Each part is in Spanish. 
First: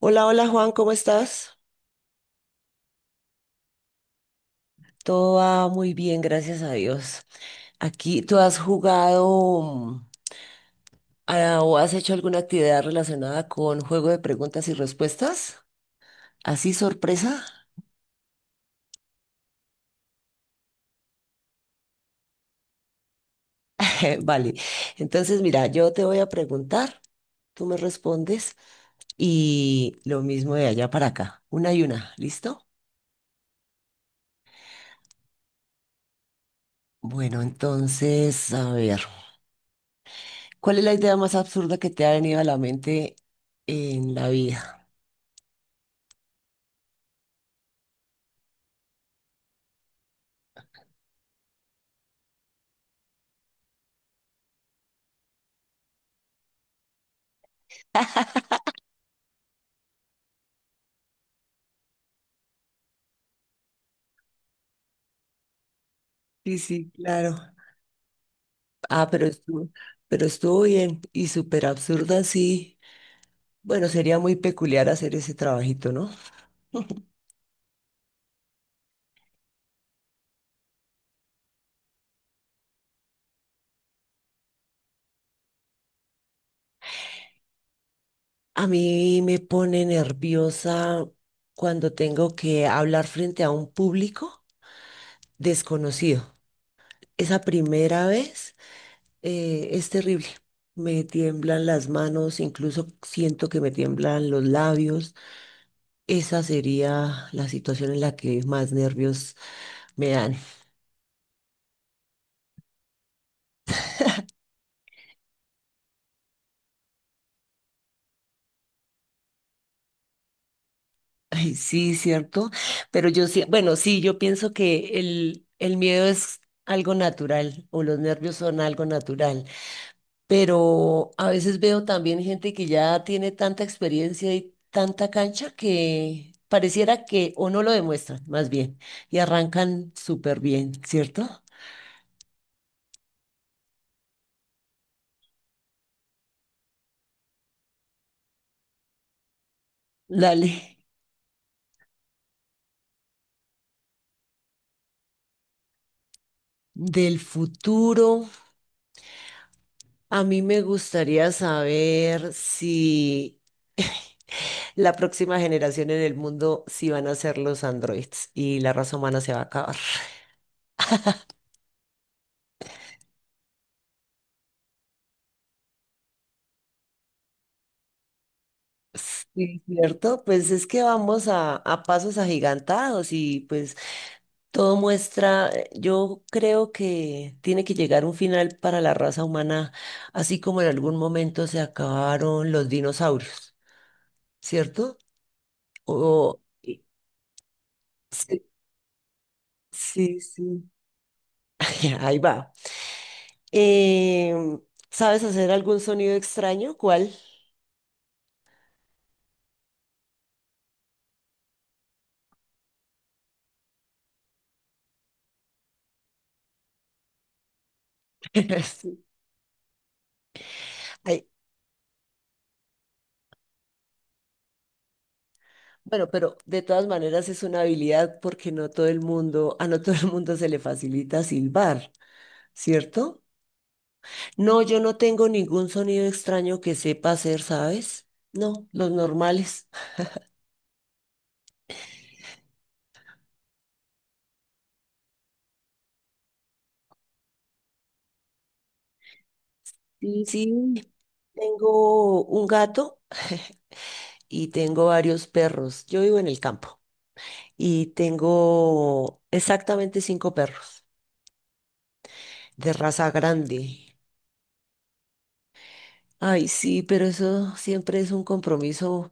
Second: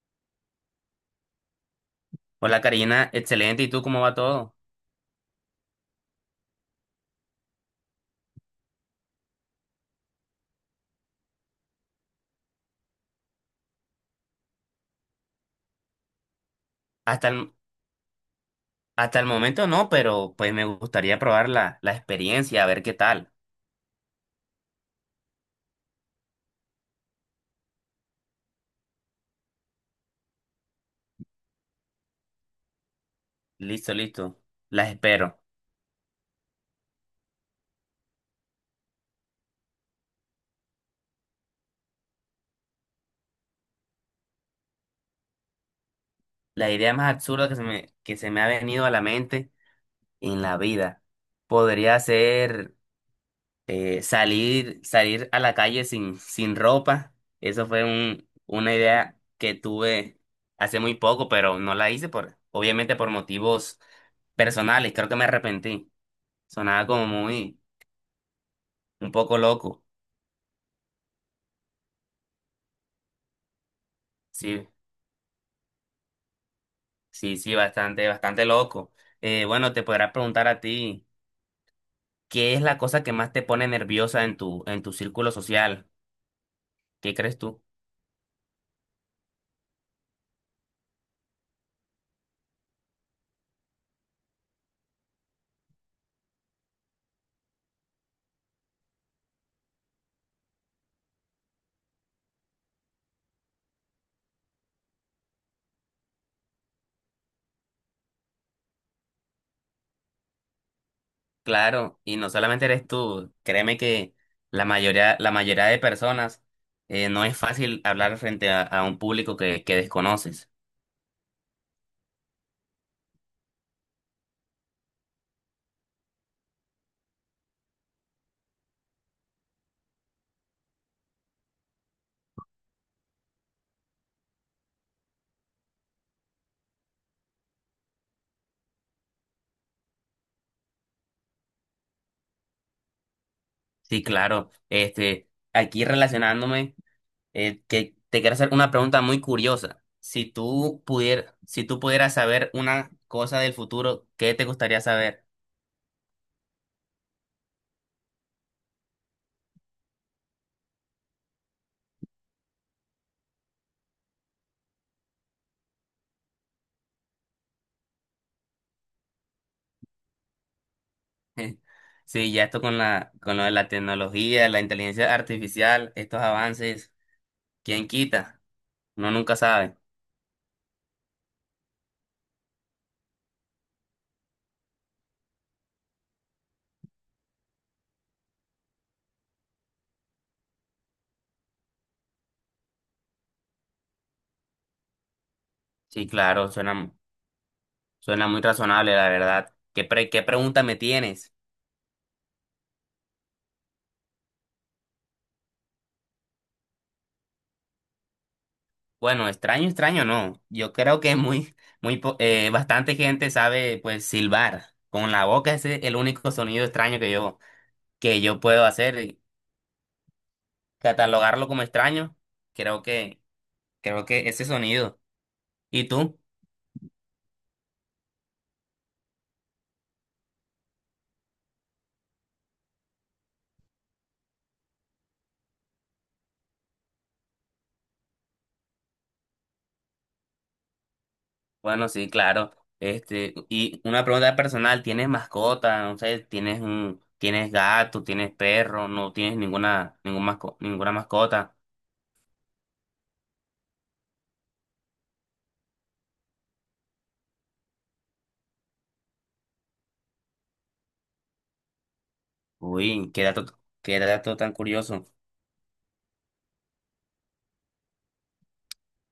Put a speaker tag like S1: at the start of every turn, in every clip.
S1: Hola, hola Juan, ¿cómo estás?
S2: Hola Karina, excelente. ¿Y tú cómo va todo?
S1: Todo va muy bien, gracias a Dios. Aquí, ¿tú has jugado o has hecho alguna actividad relacionada con juego de preguntas y respuestas? ¿Así
S2: Hasta
S1: sorpresa?
S2: el, Hasta el momento no, pero pues me gustaría probar la experiencia, a ver qué tal.
S1: Vale, entonces mira, yo te voy a preguntar, tú me respondes y lo mismo de allá para acá, una y una, ¿listo?
S2: Listo, listo. Las espero.
S1: Bueno, entonces, a ver, ¿cuál es la idea más absurda que te ha venido a la mente en la vida?
S2: La idea más absurda que se me ha venido a la mente en la vida podría ser salir, salir a la calle sin ropa. Eso fue una idea que tuve hace muy poco, pero no la hice por, obviamente por motivos personales. Creo que me arrepentí.
S1: Sí,
S2: Sonaba
S1: sí,
S2: como
S1: claro.
S2: muy
S1: Ah,
S2: un
S1: pero
S2: poco
S1: estuvo,
S2: loco,
S1: pero estuvo bien y súper absurda, sí. Bueno, sería muy
S2: sí,
S1: peculiar hacer ese trabajito, ¿no?
S2: sí, sí, bastante, bastante loco. Bueno, te podrás preguntar a ti, ¿qué es la cosa que más te pone nerviosa en en tu círculo social? ¿Qué crees tú?
S1: A mí me pone nerviosa cuando tengo que hablar frente a un público desconocido. Esa primera vez es terrible. Me tiemblan las manos, incluso siento que me tiemblan los labios. Esa sería la situación en la que más nervios me dan.
S2: Claro, y no solamente eres tú, créeme que la mayoría de personas no es fácil hablar frente a un público que desconoces.
S1: Ay, sí, cierto. Pero yo sí, bueno, sí, yo pienso que el miedo es algo natural o los nervios son algo natural. Pero a veces veo también gente que ya tiene tanta experiencia y tanta cancha que pareciera que o no lo demuestran, más bien, y arrancan súper bien, ¿cierto?
S2: Sí, claro, este, aquí relacionándome. Que te quiero hacer una pregunta muy curiosa.
S1: Dale.
S2: Si tú pudieras saber una cosa del futuro, ¿qué te gustaría saber?
S1: Del futuro, a mí me gustaría saber si la próxima generación en el mundo sí van a ser los androides y la raza humana se va a acabar.
S2: Sí, ya esto con con lo de la tecnología, la inteligencia artificial, estos avances, ¿quién quita? Uno nunca
S1: Sí,
S2: sabe.
S1: cierto, pues es que vamos a pasos agigantados y pues todo muestra, yo creo que tiene que llegar un final para la raza humana, así como en algún momento se acabaron los dinosaurios, ¿cierto?
S2: Sí,
S1: O,
S2: claro,
S1: y-
S2: suena muy
S1: sí,
S2: razonable, la verdad.
S1: sí,
S2: ¿Qué pregunta
S1: sí.
S2: me tienes?
S1: Ahí va. Em, ¿Sabes hacer algún sonido extraño? ¿Cuál?
S2: Bueno, extraño, extraño, no. Yo creo que muy, bastante gente sabe, pues, silbar. Con la boca ese es el único sonido extraño que yo puedo hacer,
S1: Sí.
S2: y
S1: Ay,
S2: catalogarlo como extraño, creo que, creo que ese sonido. ¿Y
S1: bueno,
S2: tú?
S1: pero de todas maneras es una habilidad porque no todo el mundo, a no todo el mundo se le facilita silbar, ¿cierto? No, yo no tengo ningún sonido extraño que sepa hacer, ¿sabes? No, los normales.
S2: Bueno, sí, claro. Este, y una pregunta personal, ¿tienes mascota? No sé, ¿tienes tienes gato, tienes perro, no tienes
S1: Sí, sí,
S2: ninguna mascota?
S1: tengo un gato y tengo varios perros. Yo vivo en el campo y tengo exactamente cinco perros de raza
S2: Uy,
S1: grande.
S2: qué dato tan curioso.
S1: Ay, sí, pero eso siempre es un compromiso.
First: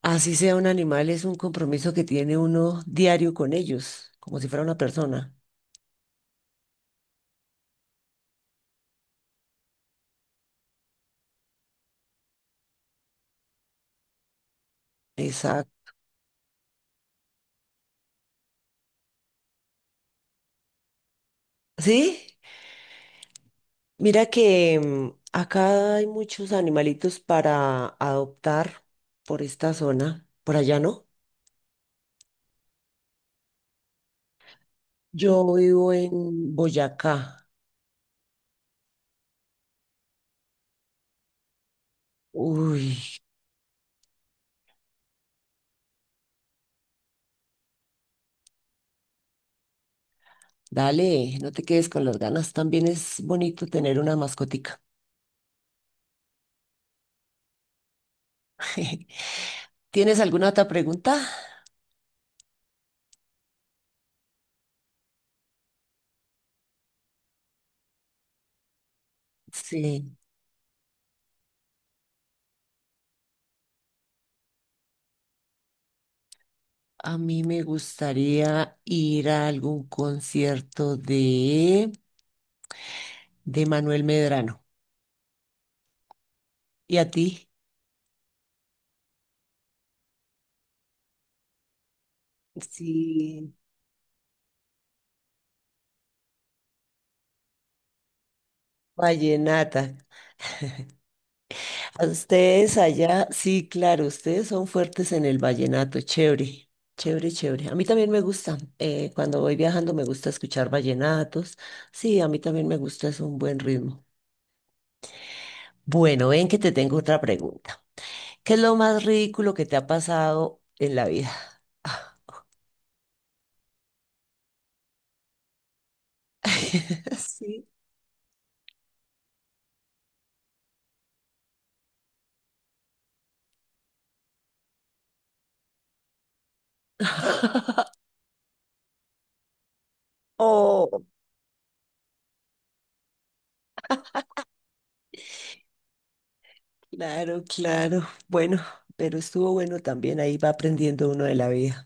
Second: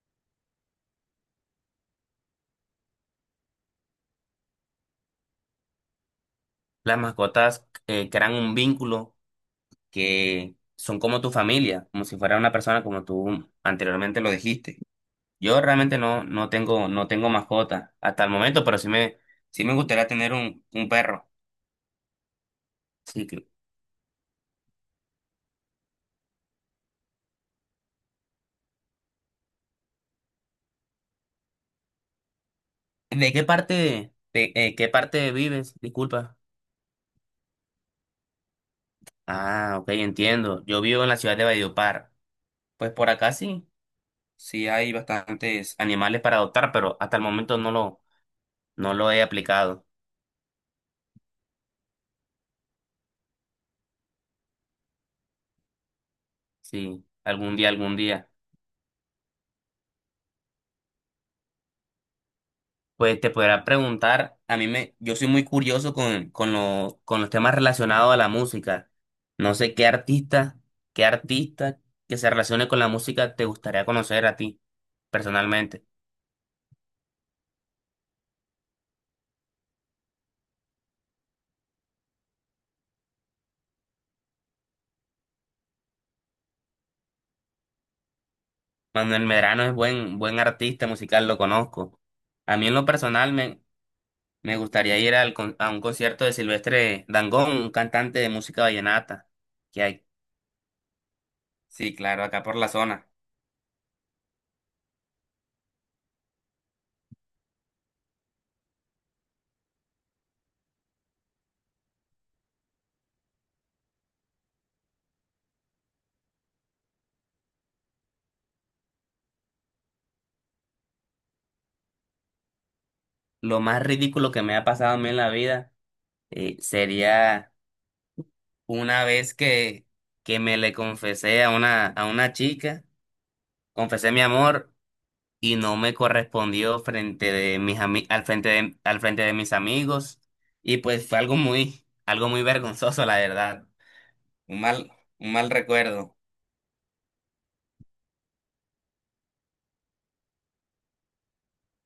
S1: Así sea un animal, es un compromiso que tiene uno diario con ellos, como si fuera una persona.
S2: Las mascotas crean un vínculo que son como tu familia, como si fuera una persona como tú anteriormente lo dijiste. Yo
S1: Exacto.
S2: realmente no, no tengo mascota hasta el momento, pero sí me gustaría tener un perro.
S1: ¿Sí?
S2: Sí, que-
S1: Mira que acá hay muchos animalitos para adoptar por esta zona, por allá no.
S2: ¿De qué parte, qué parte
S1: Yo
S2: vives?
S1: vivo en
S2: Disculpa.
S1: Boyacá.
S2: Ah, ok, entiendo. Yo vivo en la ciudad de Valledupar.
S1: Uy,
S2: Pues por acá sí, sí hay bastantes animales para adoptar, pero hasta el momento no lo he aplicado.
S1: dale, no te quedes con las ganas. También es bonito tener una mascotica.
S2: Sí, algún día, algún día.
S1: ¿Tienes alguna otra pregunta?
S2: Pues te podrá preguntar, a mí me, yo soy muy curioso con los temas relacionados a la música. No sé qué
S1: Sí.
S2: artista, Qué artista que se relacione con la música te gustaría conocer a ti, personalmente.
S1: A mí me gustaría ir a algún concierto de Manuel Medrano. ¿Y a ti?
S2: Manuel Medrano es buen, buen artista musical, lo conozco. A mí en lo personal
S1: Sí.
S2: me, me gustaría ir a un concierto de Silvestre Dangond, un cantante de música vallenata,
S1: Vallenata.
S2: que hay, sí,
S1: ¿A
S2: claro, acá por la
S1: ustedes
S2: zona.
S1: allá? Sí, claro, ustedes son fuertes en el vallenato. Chévere, chévere, chévere. A mí también me gusta. Cuando voy viajando me gusta escuchar vallenatos. Sí, a mí también me gusta, es un buen ritmo. Bueno, ven que te tengo otra pregunta. ¿Qué es lo más ridículo que te ha pasado en la vida?
S2: Lo más ridículo que me ha pasado a mí en la vida sería
S1: Sí.
S2: una vez que me le confesé a a una chica, confesé mi amor y no me correspondió frente de mis ami- al frente de mis amigos. Y
S1: Oh,
S2: pues fue algo muy vergonzoso, la verdad. Un mal, un mal recuerdo.
S1: claro, claro. Bueno, pero estuvo bueno también. Ahí va aprendiendo uno de la vida.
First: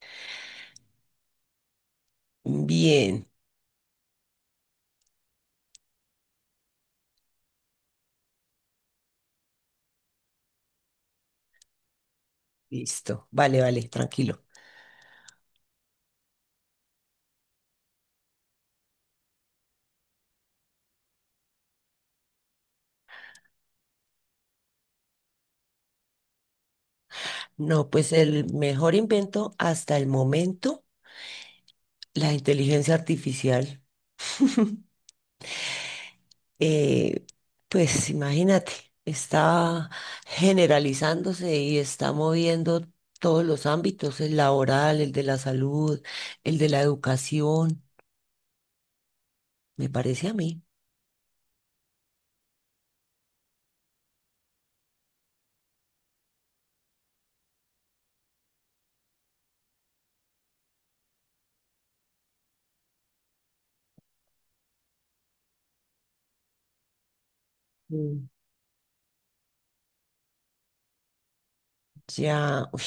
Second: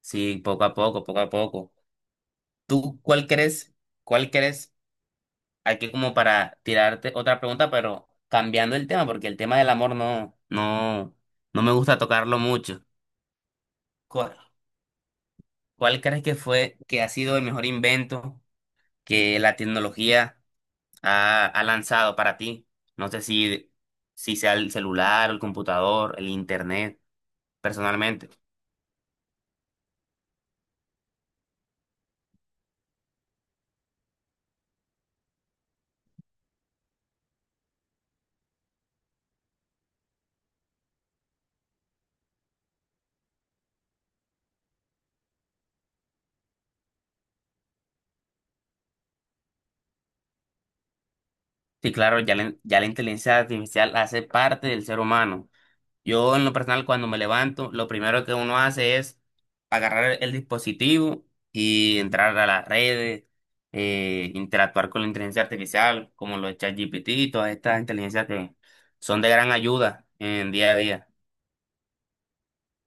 S2: Sí, poco a poco, poco a poco. ¿Tú
S1: Bien,
S2: cuál crees? ¿Cuál crees? Aquí como para tirarte otra pregunta, pero cambiando el tema, porque el tema del amor no, no, no me gusta tocarlo mucho.
S1: listo. Vale, vale,
S2: ¿Cuál?
S1: tranquilo.
S2: Que ha sido el mejor invento que la tecnología ha lanzado para ti? No sé si sea el celular, el computador, el internet,
S1: No, pues
S2: personalmente.
S1: el mejor invento hasta el momento, la inteligencia artificial. Eh, pues imagínate, está generalizándose y está moviendo todos los ámbitos, el laboral, el de la salud, el de la educación, me parece a mí.
S2: Sí, claro, ya la inteligencia artificial hace parte del ser humano. Yo en lo personal cuando me levanto, lo primero que uno hace es agarrar el dispositivo y entrar a las redes, interactuar con la inteligencia artificial, como los ChatGPT y todas estas inteligencias que son de gran ayuda en día a día.
S1: Ya, uy,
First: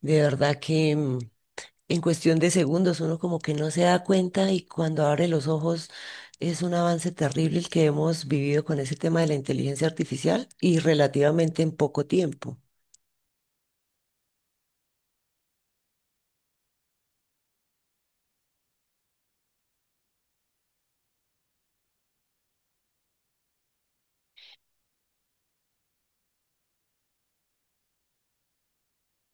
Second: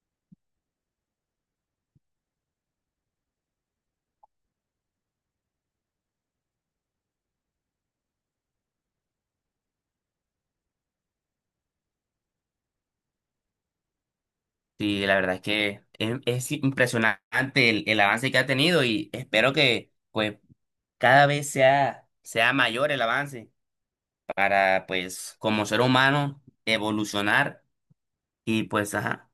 S1: de verdad que en cuestión de segundos uno como que no se da cuenta y cuando abre los ojos es un avance terrible el que hemos vivido con ese tema de la inteligencia artificial y relativamente en poco tiempo.
S2: Y la verdad es que es impresionante el avance que ha tenido y espero que pues cada vez sea mayor el avance para pues como ser humano evolucionar y pues ajá,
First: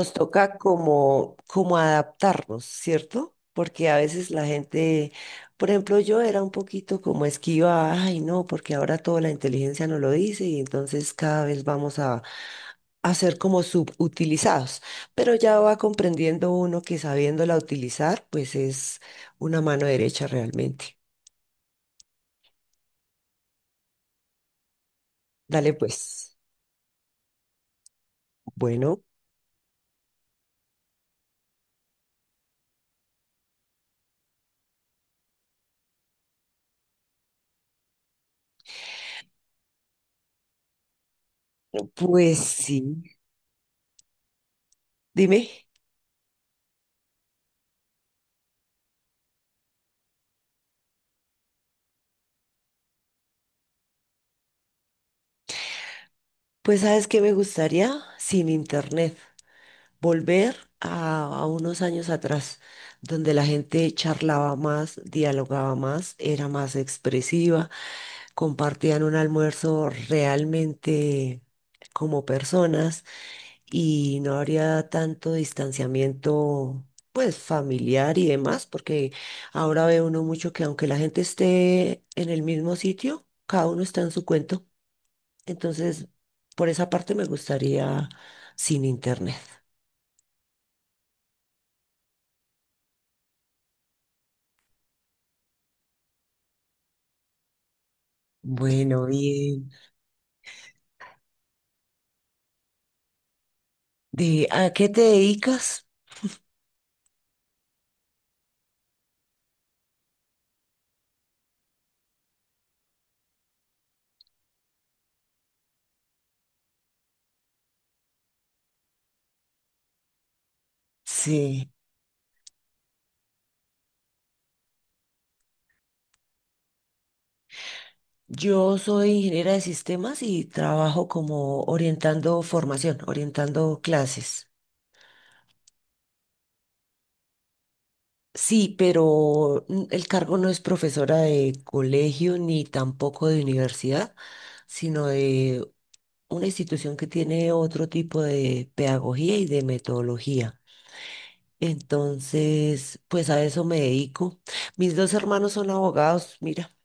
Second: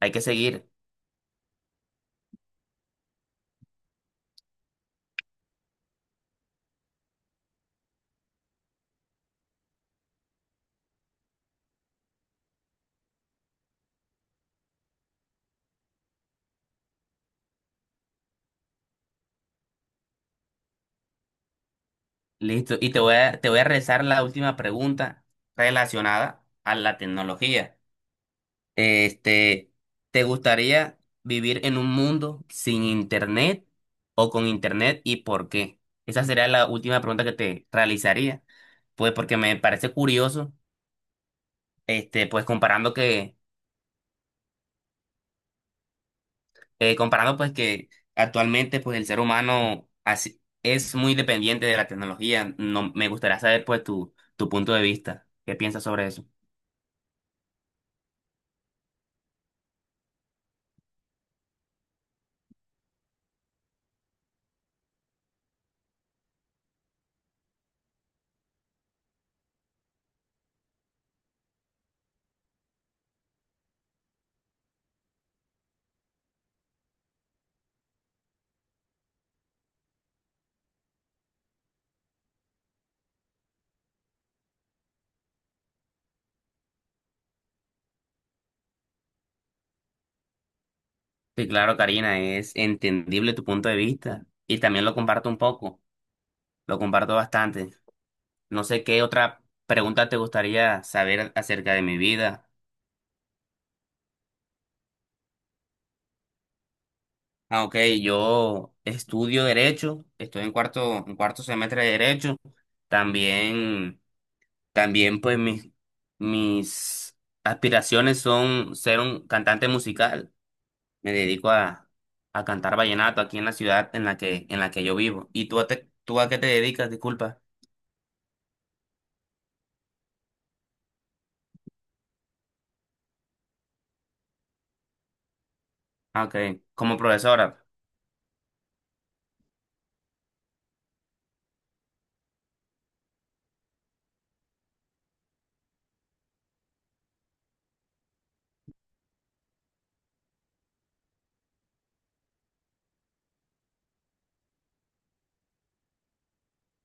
S2: hay que
S1: toca
S2: seguir.
S1: como, como adaptarnos, ¿cierto? Porque a veces la gente, por ejemplo, yo era un poquito como esquiva, ay, no, porque ahora toda la inteligencia nos lo dice y entonces cada vez vamos a ser como subutilizados. Pero ya va comprendiendo uno que sabiéndola utilizar, pues es una mano derecha realmente.
S2: Listo, y te voy a realizar la última pregunta
S1: Dale, pues.
S2: relacionada a la tecnología.
S1: Bueno,
S2: Este, ¿te gustaría vivir en un mundo sin internet o con internet y por qué? Esa sería la última pregunta que te realizaría. Pues porque me parece curioso, este,
S1: pues sí. Dime,
S2: comparando pues que actualmente pues el ser humano así, es muy dependiente de la tecnología. No, me gustaría saber pues tu punto de vista. ¿Qué piensas sobre eso?
S1: pues ¿sabes qué me gustaría sin internet? Volver a unos años atrás, donde la gente charlaba más, dialogaba más, era más expresiva, compartían un almuerzo realmente como personas y no habría tanto distanciamiento, pues familiar y demás, porque ahora ve uno mucho que aunque la gente esté en el mismo sitio, cada uno está en su cuento. Entonces, por esa parte me gustaría sin internet.
S2: Sí, claro, Karina, es entendible tu punto de vista y también lo comparto un poco, lo comparto bastante. No sé qué
S1: Bueno,
S2: otra
S1: bien.
S2: pregunta te gustaría saber acerca de mi vida.
S1: De, ¿a qué te dedicas?
S2: Ah, ok, yo estudio Derecho, estoy en cuarto semestre de Derecho. También, También pues mis aspiraciones son ser un cantante musical. Me dedico
S1: Sí,
S2: a, a cantar vallenato aquí en la ciudad en en la que yo vivo. ¿Tú a qué te dedicas? Disculpa.
S1: yo soy ingeniera de sistemas y trabajo como orientando formación, orientando clases.
S2: Ah, ok, como profesora.
S1: Sí, pero el cargo no es profesora de colegio ni tampoco de universidad, sino de una institución que tiene otro tipo de pedagogía y de metodología. Entonces, pues a eso me dedico. Mis dos hermanos son abogados, mira,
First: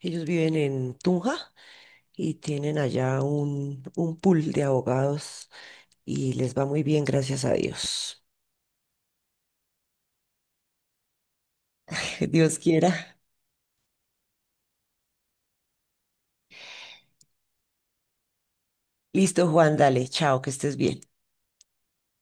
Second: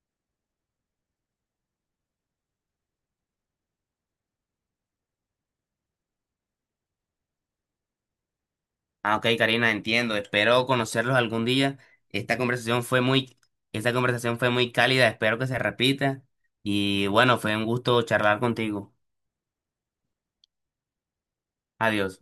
S1: ellos viven en Tunja y tienen allá un pool de abogados y les va muy bien, gracias a Dios.
S2: Ah, ok, Karina, entiendo. Espero conocerlos algún día. Esta
S1: Dios
S2: conversación fue
S1: quiera.
S2: muy, Esta conversación fue muy cálida. Espero que se repita. Y bueno, fue un gusto charlar contigo.
S1: Listo, Juan, dale, chao, que estés bien.
S2: Adiós.